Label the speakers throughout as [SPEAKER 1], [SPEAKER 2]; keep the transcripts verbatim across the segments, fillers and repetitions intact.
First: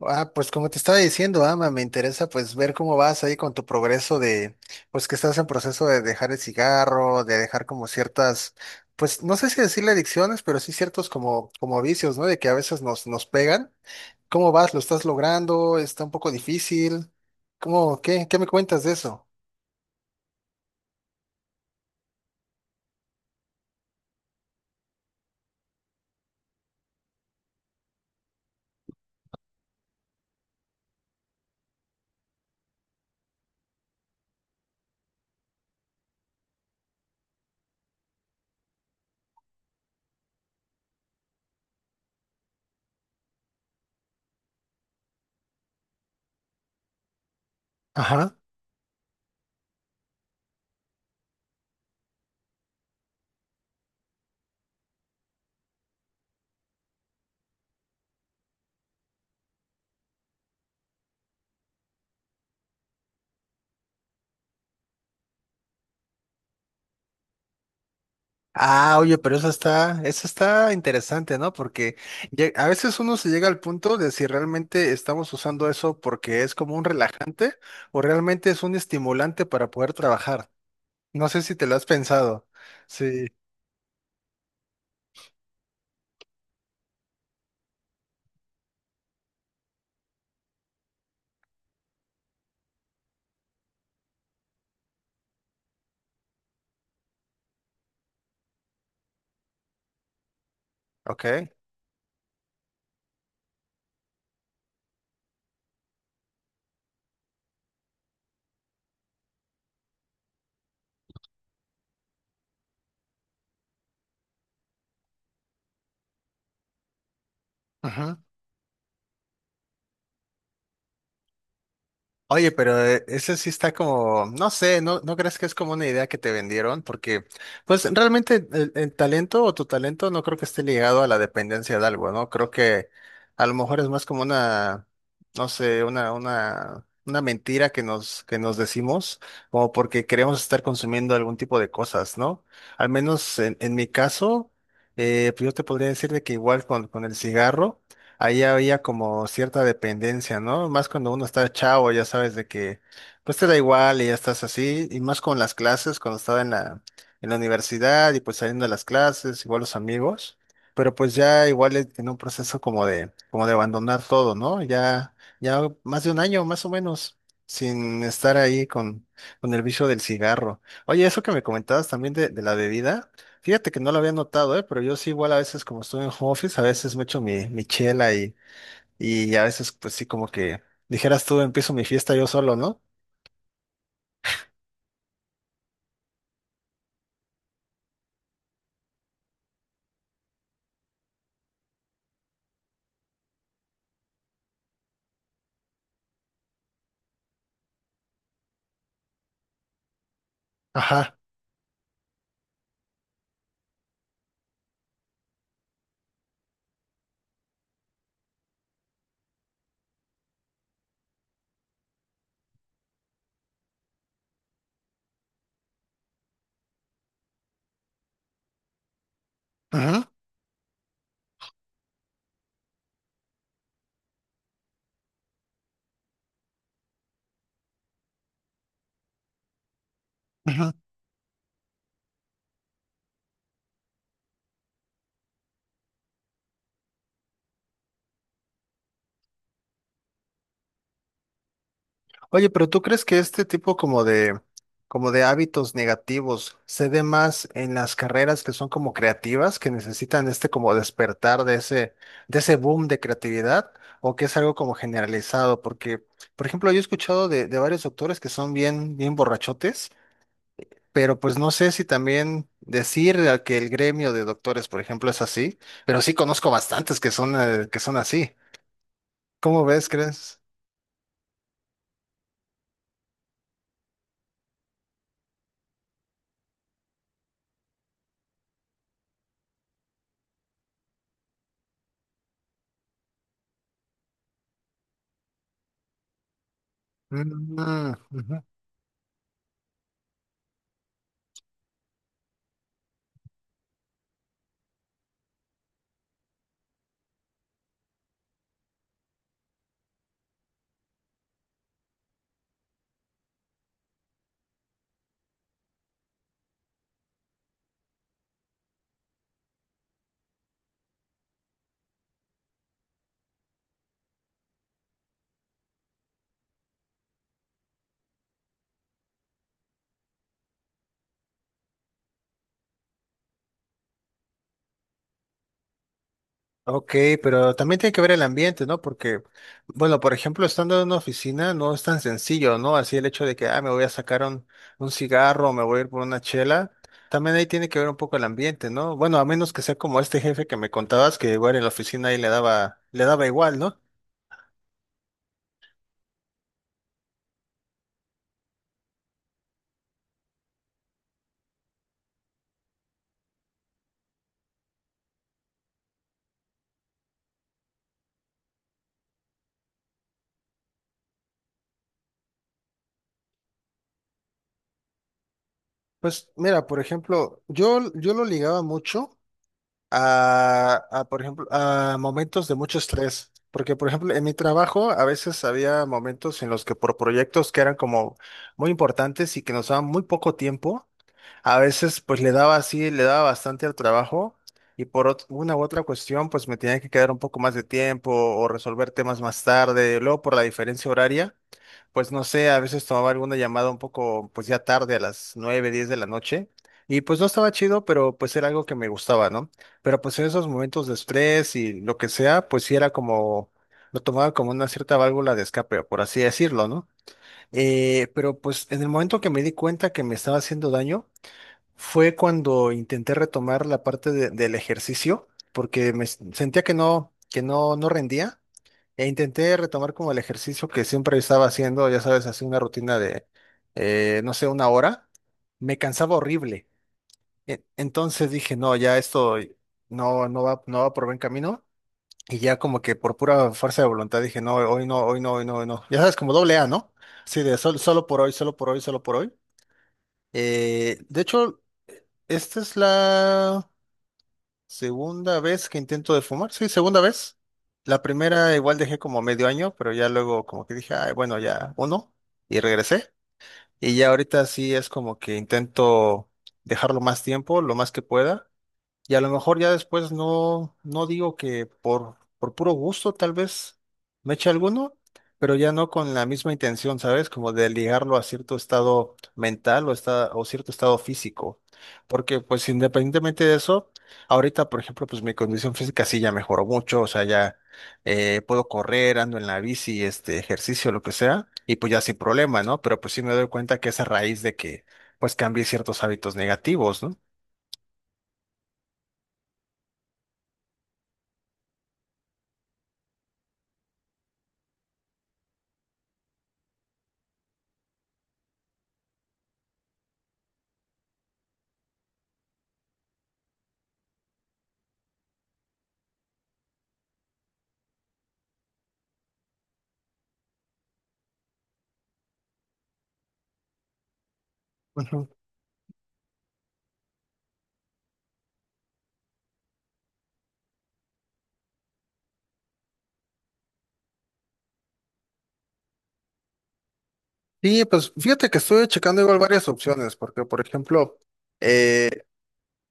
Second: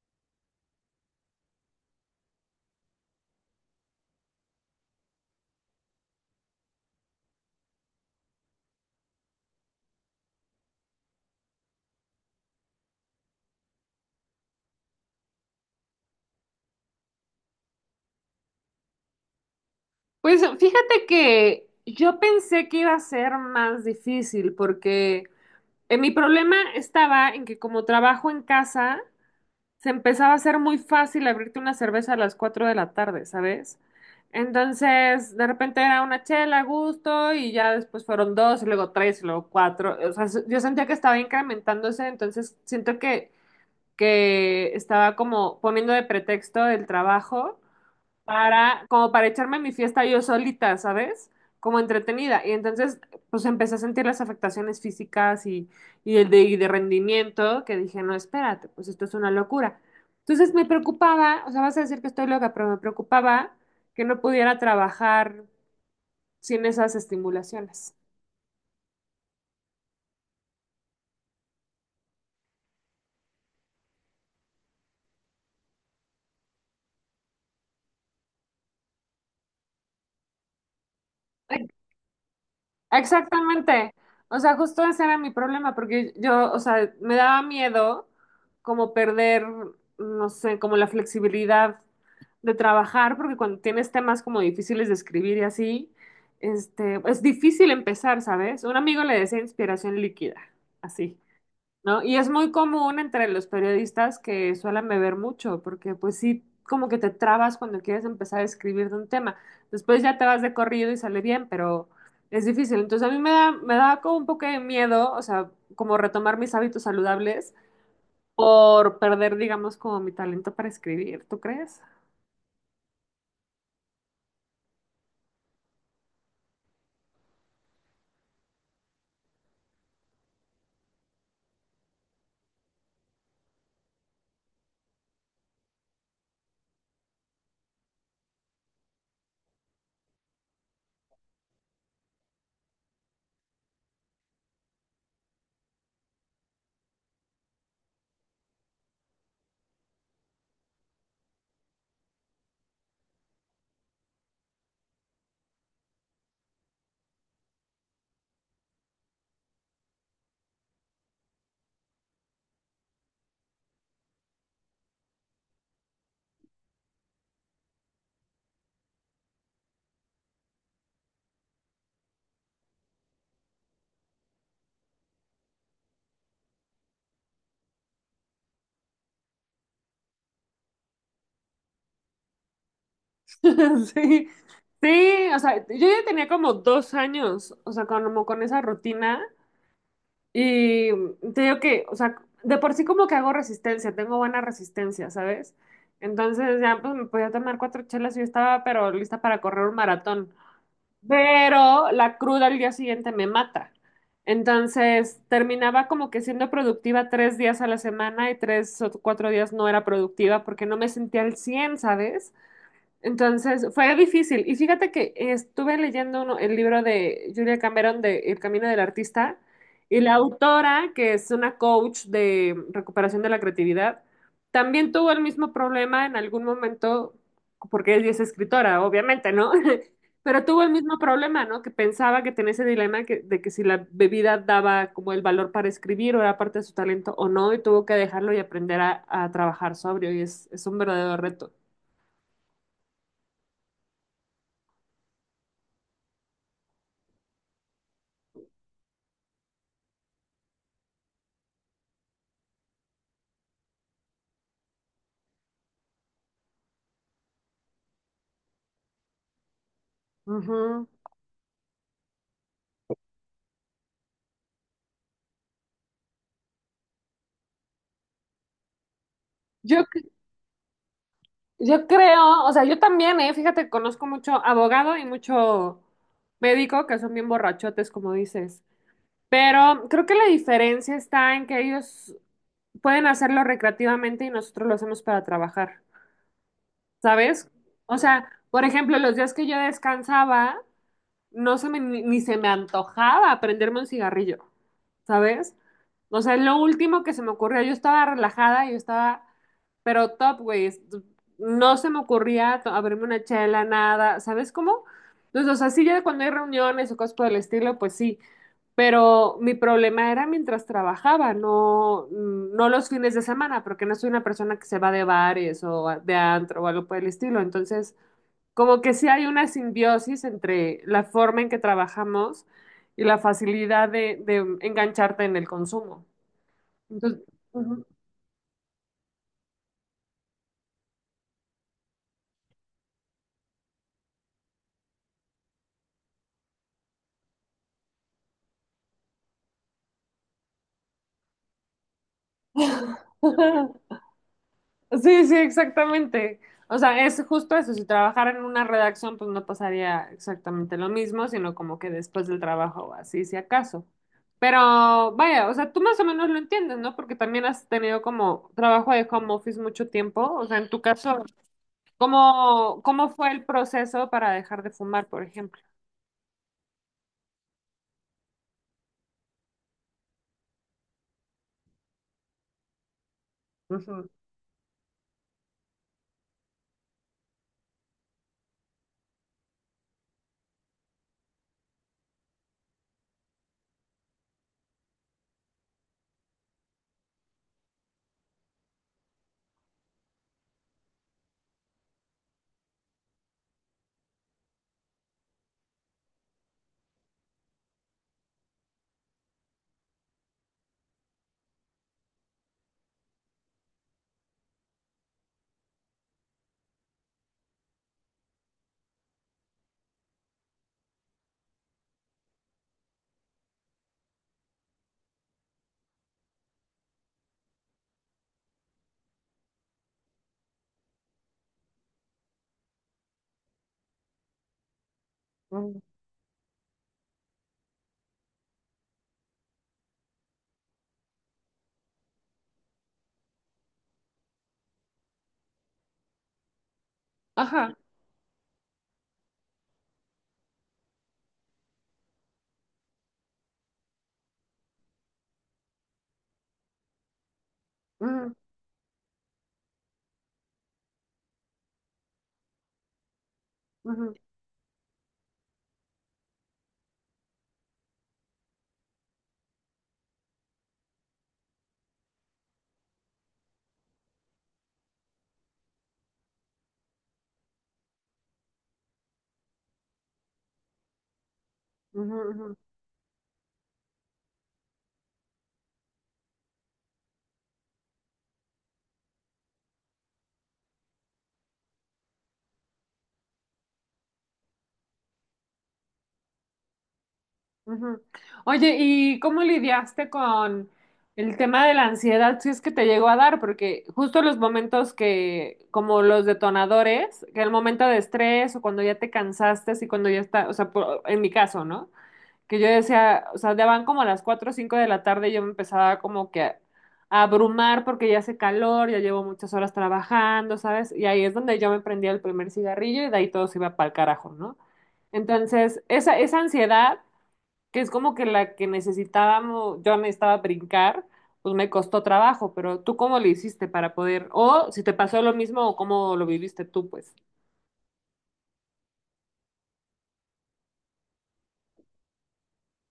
[SPEAKER 1] Ah, pues como te estaba diciendo, Ama, me interesa pues ver cómo vas ahí con tu progreso de, pues que estás en proceso de dejar el cigarro, de dejar como ciertas, pues no sé si decirle adicciones, pero sí ciertos como, como vicios, ¿no? De que a veces nos, nos pegan. ¿Cómo vas? ¿Lo estás logrando? ¿Está un poco difícil? ¿Cómo, qué, qué me cuentas de eso?
[SPEAKER 2] Pues fíjate que yo pensé que iba a ser más difícil porque eh, mi problema estaba en que como trabajo en casa, se empezaba a hacer muy fácil abrirte una cerveza a las cuatro de la tarde, ¿sabes? Entonces, de repente era una chela a gusto y ya después fueron dos y luego tres y luego cuatro. O sea, yo sentía que estaba incrementándose, entonces siento que, que estaba como poniendo de pretexto el trabajo
[SPEAKER 1] Ajá.
[SPEAKER 2] para, como para echarme mi fiesta yo solita, ¿sabes? Como entretenida. Y entonces, pues empecé a sentir las afectaciones físicas y, y el de, y de rendimiento, que dije, no, espérate, pues esto es una locura. Entonces me preocupaba, o sea, vas a decir que estoy loca, pero me preocupaba que no pudiera trabajar sin esas estimulaciones.
[SPEAKER 1] Ah, oye, pero eso está, eso está interesante, ¿no? Porque lle- a veces uno se llega al punto de si realmente estamos usando eso porque es como un relajante o realmente es un estimulante para poder trabajar. No sé si te lo has pensado. Sí,
[SPEAKER 2] Exactamente. O sea, justo ese era mi problema, porque yo, o sea, me daba miedo como perder, no sé, como la flexibilidad de trabajar, porque cuando tienes temas como difíciles de escribir y así, este, es difícil empezar, ¿sabes? Un amigo le decía inspiración líquida, así.
[SPEAKER 1] ok.
[SPEAKER 2] ¿No? Y es muy común entre los periodistas que suelen beber mucho, porque pues sí, como que te trabas cuando quieres empezar a escribir de un tema. Después ya te vas de corrido y sale bien, pero es difícil. Entonces a mí me da, me da como un poco de miedo, o sea, como retomar mis hábitos saludables por perder, digamos, como mi talento para escribir, ¿tú crees?
[SPEAKER 1] Oye, pero eh, ese sí está como, no sé, ¿no, no crees que es como una idea que te vendieron? Porque, pues realmente el, el talento o tu talento no creo que esté ligado a la dependencia de algo, ¿no? Creo que a lo mejor es más como una, no sé, una, una, una mentira que nos, que nos decimos, como porque queremos estar consumiendo algún tipo de cosas, ¿no? Al menos en, en mi caso, eh, pues yo te podría decir de que igual con, con el cigarro ahí había como cierta dependencia, ¿no? Más cuando uno está chavo, ya sabes de que, pues te da igual y ya estás así, y más con las clases, cuando estaba en la, en la universidad y pues saliendo de las clases, igual los amigos, pero pues ya igual e- en un proceso como de, como de abandonar todo, ¿no? Ya, ya más de un año, más o menos, sin estar ahí con, con el vicio del cigarro. Oye, eso que me comentabas también de, de la bebida. Fíjate que no lo había notado, ¿eh? Pero yo sí igual a veces como estoy en home office, a veces me echo mi, mi chela y, y a veces pues sí como que dijeras tú, empiezo mi fiesta yo solo, ¿no?
[SPEAKER 2] Sí. Sí, o sea, yo ya tenía como dos años, o sea, como con esa rutina. Y mm, te digo que, o sea, de por sí como que hago resistencia, tengo buena resistencia, ¿sabes? Entonces ya pues me podía tomar cuatro chelas y yo estaba pero lista para correr un maratón.
[SPEAKER 1] Ajá.
[SPEAKER 2] Pero la cruda al día siguiente me mata. Entonces terminaba como que siendo productiva tres días a la semana y tres o cuatro días no era productiva porque no me sentía al cien, ¿sabes? Entonces fue difícil. Y fíjate que estuve leyendo uno- el libro de Julia Cameron de El Camino del Artista, y
[SPEAKER 1] Ujú,
[SPEAKER 2] la autora, que es una coach de recuperación de la creatividad, también tuvo el mismo problema en algún momento, porque ella es escritora, obviamente, ¿no? Pero tuvo el
[SPEAKER 1] ujú.
[SPEAKER 2] mismo problema, ¿no? Que pensaba que tenía ese dilema que- de que si la bebida daba como el valor para escribir o era parte de su talento o no, y tuvo que dejarlo y aprender a, a trabajar sobrio, y es, es un verdadero reto.
[SPEAKER 1] Oye, pero ¿tú crees que este tipo como de, como de hábitos negativos se dé más en las carreras que son como creativas, que necesitan este como despertar de ese, de ese boom de creatividad? ¿O que es algo como generalizado? Porque, por ejemplo, yo he escuchado de, de varios doctores que son bien, bien borrachotes.
[SPEAKER 2] Ujú.
[SPEAKER 1] Pero pues no sé si también decir a que el gremio de doctores, por ejemplo, es así, pero sí conozco bastantes que son, eh, que son así. ¿Cómo
[SPEAKER 2] Yo,
[SPEAKER 1] ves,
[SPEAKER 2] c-
[SPEAKER 1] crees?
[SPEAKER 2] yo creo, o sea, yo también, eh, fíjate, conozco mucho abogado y mucho médico que son bien borrachotes, como dices. Pero creo que la diferencia está en que ellos pueden hacerlo recreativamente y nosotros lo hacemos para trabajar, ¿sabes?
[SPEAKER 1] Mm,
[SPEAKER 2] O sea,
[SPEAKER 1] ujú.
[SPEAKER 2] por ejemplo, los días que yo descansaba, no se me, ni ni se me antojaba prenderme un cigarrillo, ¿sabes? O sea, es lo último que se me ocurrió. Yo estaba relajada, yo estaba, pero top, güey. es- No se me ocurría to- abrirme una chela, nada, ¿sabes cómo? Entonces, o sea, sí, ya cuando hay reuniones o cosas por el estilo, pues sí. Pero mi problema era mientras trabajaba, no, no los fines de semana, porque no soy una persona que se va de bares o a- de antro o algo por el estilo. Entonces, como que sí hay una simbiosis entre la forma en que trabajamos y la facilidad de, de engancharte en el consumo.
[SPEAKER 1] Ok,
[SPEAKER 2] Entonces,
[SPEAKER 1] pero también
[SPEAKER 2] ujú.
[SPEAKER 1] tiene que ver el ambiente, ¿no? Porque, bueno, por ejemplo, estando en una oficina no es tan sencillo, ¿no? Así el hecho de que, ah, me voy a sacar un, un cigarro, me voy a ir por una chela, también ahí tiene que ver un poco el ambiente, ¿no? Bueno, a menos que sea como este jefe que me contabas, que igual en la oficina ahí le daba, le daba igual, ¿no?
[SPEAKER 2] Sí, sí, exactamente. O sea, es justo eso. Si trabajara en una redacción, pues no pasaría exactamente lo mismo, sino como que después del trabajo, así si acaso. Pero vaya, o sea, tú más o menos lo entiendes, ¿no? Porque también has tenido como trabajo de home office mucho tiempo. O sea, en tu caso, ¿Cómo, cómo fue el proceso para dejar de fumar, por ejemplo?
[SPEAKER 1] Pues mira, por ejemplo, yo, yo lo ligaba mucho a, a, por ejemplo, a momentos de mucho estrés, porque por
[SPEAKER 2] Ujú,
[SPEAKER 1] ejemplo, en mi trabajo a veces había momentos en los que por proyectos que eran como muy importantes y que nos daban muy poco tiempo, a veces pues le daba así, le daba bastante al trabajo y por ot- una u otra cuestión pues me tenía que quedar un poco más de tiempo o resolver temas más tarde, luego por la diferencia horaria. Pues no sé, a veces tomaba alguna llamada un poco, pues ya tarde, a las nueve, diez de la noche, y pues no estaba chido, pero pues era algo que me gustaba, ¿no? Pero pues en esos momentos de estrés y lo que sea, pues sí era como, lo tomaba como una cierta válvula de escape, por así decirlo, ¿no? Eh, pero pues en el momento que me di cuenta que me estaba haciendo daño, fue cuando intenté retomar la parte de- del ejercicio, porque me s- sentía que no, que no, no rendía. E intenté retomar como el ejercicio que siempre estaba haciendo, ya sabes, así una rutina de, eh, no sé, una hora. Me
[SPEAKER 2] ujú.
[SPEAKER 1] cansaba horrible. E- Entonces dije, no, ya esto no, no va, no va por buen camino. Y ya como que por pura fuerza de voluntad dije, no, hoy no, hoy no, hoy no, hoy no. Ya sabes, como doble A, ¿no? Sí, de
[SPEAKER 2] Ajá.
[SPEAKER 1] sol- solo por hoy, solo por hoy, solo por hoy. Eh, de hecho, esta es la... Segunda vez que intento de fumar, sí, segunda vez. La
[SPEAKER 2] Ujú,
[SPEAKER 1] primera igual dejé como medio año, pero ya luego como que dije, "Ay, bueno, ya uno", y regresé. Y ya
[SPEAKER 2] ujú,
[SPEAKER 1] ahorita sí es como que intento dejarlo más tiempo, lo más que pueda. Y a lo mejor ya después no, no digo que por, por puro gusto tal vez me eche alguno, pero ya no con la misma intención, ¿sabes? Como de ligarlo a cierto estado mental o, esta- o cierto estado físico.
[SPEAKER 2] ujú,
[SPEAKER 1] Porque
[SPEAKER 2] ujú,
[SPEAKER 1] pues independientemente de eso, ahorita por ejemplo pues mi condición física sí ya mejoró mucho, o sea, ya eh, puedo correr, ando en la bici, este ejercicio, lo que sea, y pues ya sin problema, ¿no? Pero pues sí me doy cuenta que es a raíz de que pues cambié ciertos hábitos negativos, ¿no?
[SPEAKER 2] ujú. Oye, ¿y cómo lidiaste con el tema de la ansiedad si es que te llegó a dar? Porque justo los momentos que, como los detonadores, que el momento de estrés o cuando ya te cansaste, y cuando ya está, o sea, por- en mi caso, ¿no? Que yo decía, o sea, daban como a las cuatro o cinco de la tarde y yo me empezaba como que a, a abrumar porque ya hace calor, ya llevo muchas horas trabajando, ¿sabes? Y ahí es donde yo me prendía el primer cigarrillo y de ahí todo se iba para el carajo, ¿no?
[SPEAKER 1] Ujú.
[SPEAKER 2] Entonces, esa, esa ansiedad, que es como que la que necesitábamos, yo necesitaba brincar, pues me costó trabajo, pero ¿tú cómo le hiciste para poder, o si te pasó lo mismo o cómo lo viviste tú, pues?
[SPEAKER 1] Sí, pues fíjate que estuve checando igual varias opciones, porque por ejemplo, eh,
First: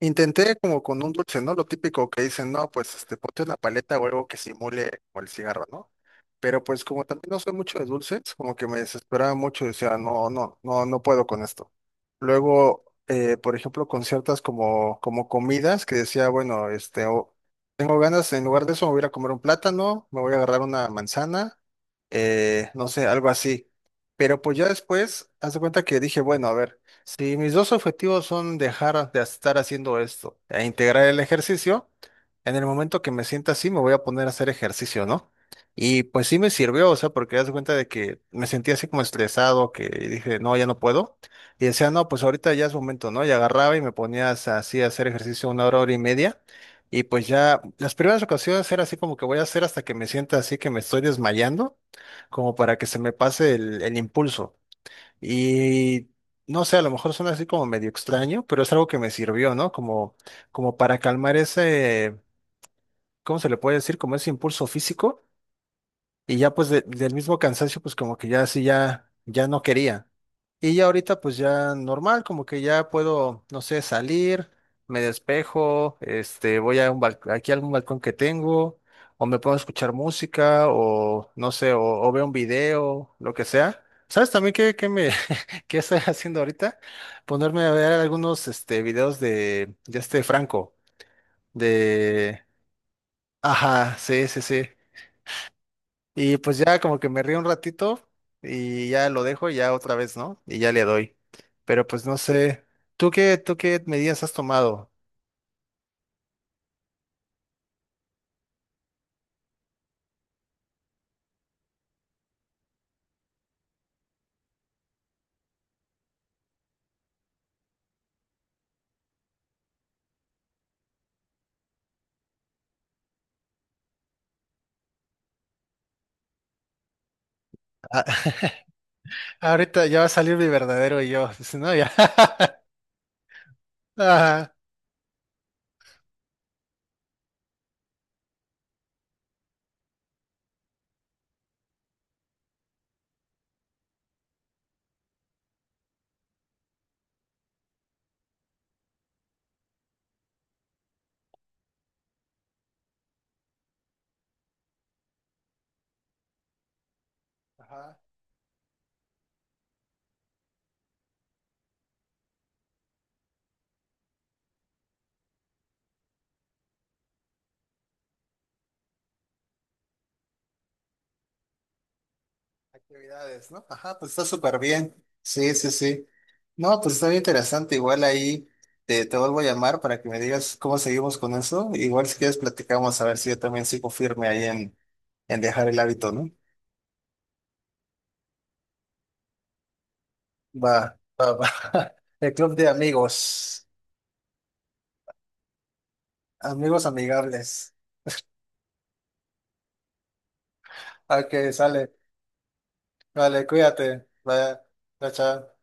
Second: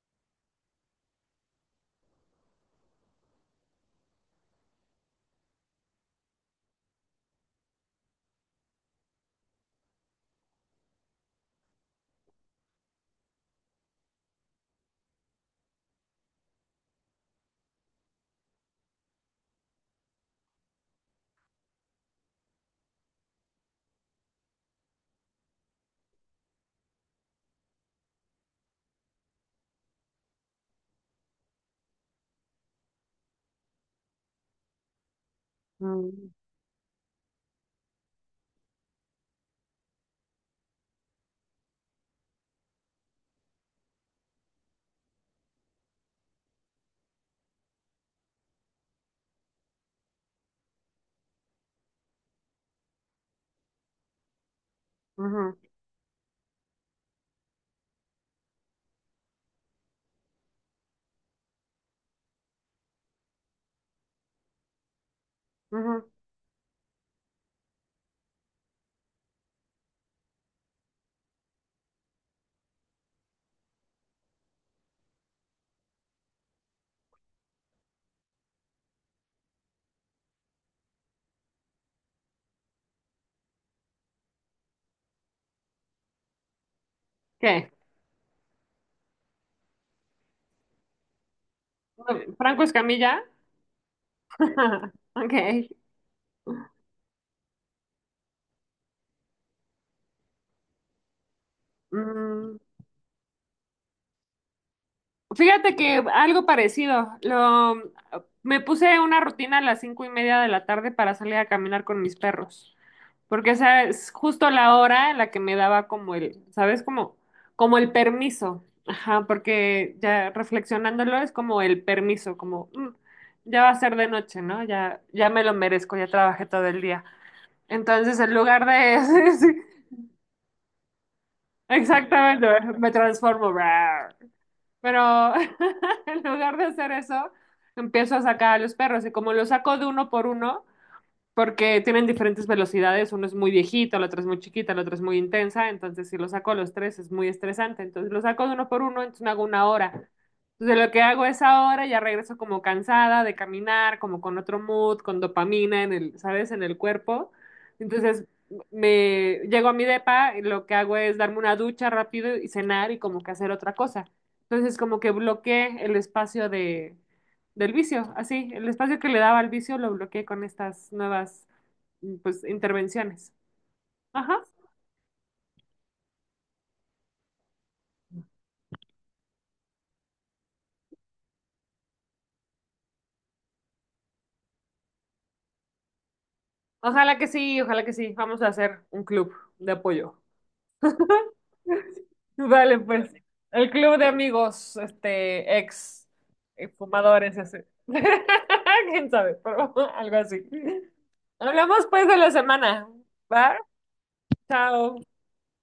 [SPEAKER 1] intenté como con un dulce, ¿no? Lo típico que dicen, no, pues este, ponte una paleta o algo que simule como el cigarro, ¿no? Pero pues como también no soy mucho de dulces, como que me desesperaba mucho y decía, no, no, no, no puedo con esto. Luego, eh, por ejemplo, con ciertas como, como comidas que decía, bueno, este, o- tengo ganas, en lugar de eso me voy a ir a comer un plátano, me voy a agarrar una manzana, eh, no sé, algo así. Pero pues ya después, haz de cuenta que dije, bueno, a ver. Sí, mis dos objetivos son dejar de estar haciendo esto e integrar el ejercicio. En el momento que me sienta así, me voy a poner a hacer ejercicio, ¿no? Y pues
[SPEAKER 2] Mm,
[SPEAKER 1] sí me sirvió, o sea, porque das cuenta de que me sentía así como estresado, que dije, no, ya no puedo. Y decía, no, pues ahorita ya es momento, ¿no? Y agarraba y me ponía as- así a hacer ejercicio una hora, hora y media. Y pues ya las primeras ocasiones era así como que voy a hacer hasta que me sienta así que me estoy desmayando, como para que se me pase el el impulso.
[SPEAKER 2] ujú,
[SPEAKER 1] Y no sé, a lo mejor suena así como medio extraño, pero es algo que me sirvió, ¿no? Como, como para calmar ese, ¿cómo se le puede decir? Como ese impulso físico.
[SPEAKER 2] ujú.
[SPEAKER 1] Y ya pues de- del mismo cansancio, pues como que ya así ya, ya no quería. Y ya ahorita pues ya normal, como que ya puedo, no sé, salir, me despejo, este, voy a un bal- aquí a algún balcón que tengo, o me puedo escuchar música, o no sé, o, o veo un video, lo que sea. ¿Sabes también qué, qué me qué estoy haciendo ahorita? Ponerme
[SPEAKER 2] ¿Qué?
[SPEAKER 1] a ver algunos este videos de, de este Franco, de
[SPEAKER 2] ¿Franco Escamilla?
[SPEAKER 1] ajá, sí, sí, sí.
[SPEAKER 2] Ok.
[SPEAKER 1] Y pues ya como que me río un ratito y ya lo dejo y ya otra vez, ¿no? Y ya le doy. Pero pues no
[SPEAKER 2] Mm,
[SPEAKER 1] sé, ¿tú qué, tú qué medidas has tomado?
[SPEAKER 2] Fíjate que algo parecido. Lo, me puse una rutina a las cinco y media de la tarde para salir a caminar con mis perros, porque esa es justo la hora en la que me daba como el, ¿sabes? Como, como el permiso. Ajá, porque ya reflexionándolo es como el permiso, como mm, ya va a ser de noche, ¿no? Ya, ya me lo merezco, ya trabajé todo el día. Entonces, en
[SPEAKER 1] Ah,
[SPEAKER 2] lugar de, sí,
[SPEAKER 1] ahorita ya va a salir mi verdadero yo, pues, ¿no? Ya.
[SPEAKER 2] exactamente, me transformo.
[SPEAKER 1] Ajá.
[SPEAKER 2] Pero en lugar de hacer eso, empiezo a sacar a los perros y como los saco de uno por uno, porque tienen diferentes velocidades, uno es muy viejito, la otra es muy chiquita, la otra es muy intensa, entonces si lo saco a los tres es muy estresante, entonces lo saco de uno por uno, entonces me hago una hora. Entonces lo que hago es ahora, ya regreso como cansada de caminar, como con otro mood, con dopamina en el, ¿sabes? En el cuerpo.
[SPEAKER 1] Ajá,
[SPEAKER 2] Entonces me llego a mi depa y lo que hago es darme una ducha rápido y cenar y como que hacer otra cosa. Entonces como que bloqueé el espacio de, del vicio, así, el espacio que le daba al vicio lo bloqueé con estas nuevas, pues, intervenciones.
[SPEAKER 1] actividades, ¿no? Ajá, pues está
[SPEAKER 2] Ajá.
[SPEAKER 1] súper bien. Sí, sí, sí. No, pues está bien interesante. Igual ahí te, te vuelvo a llamar para que me digas cómo seguimos con eso. Igual si quieres platicamos a ver si yo también sigo firme ahí en, en dejar el hábito, ¿no?
[SPEAKER 2] Ojalá que sí, ojalá que sí. Vamos a hacer un club de apoyo.
[SPEAKER 1] Va, va, va. El club de
[SPEAKER 2] Dale, pues.
[SPEAKER 1] amigos.
[SPEAKER 2] El club de amigos, este, ex eh,
[SPEAKER 1] Amigos
[SPEAKER 2] fumadores, ese.
[SPEAKER 1] amigables.
[SPEAKER 2] ¿Quién sabe? Pero algo así.
[SPEAKER 1] Ok,
[SPEAKER 2] Hablamos,
[SPEAKER 1] sale.
[SPEAKER 2] pues, de la semana.
[SPEAKER 1] Vale,
[SPEAKER 2] ¿Va?
[SPEAKER 1] cuídate. Vaya,
[SPEAKER 2] Chao.
[SPEAKER 1] chao. Chao.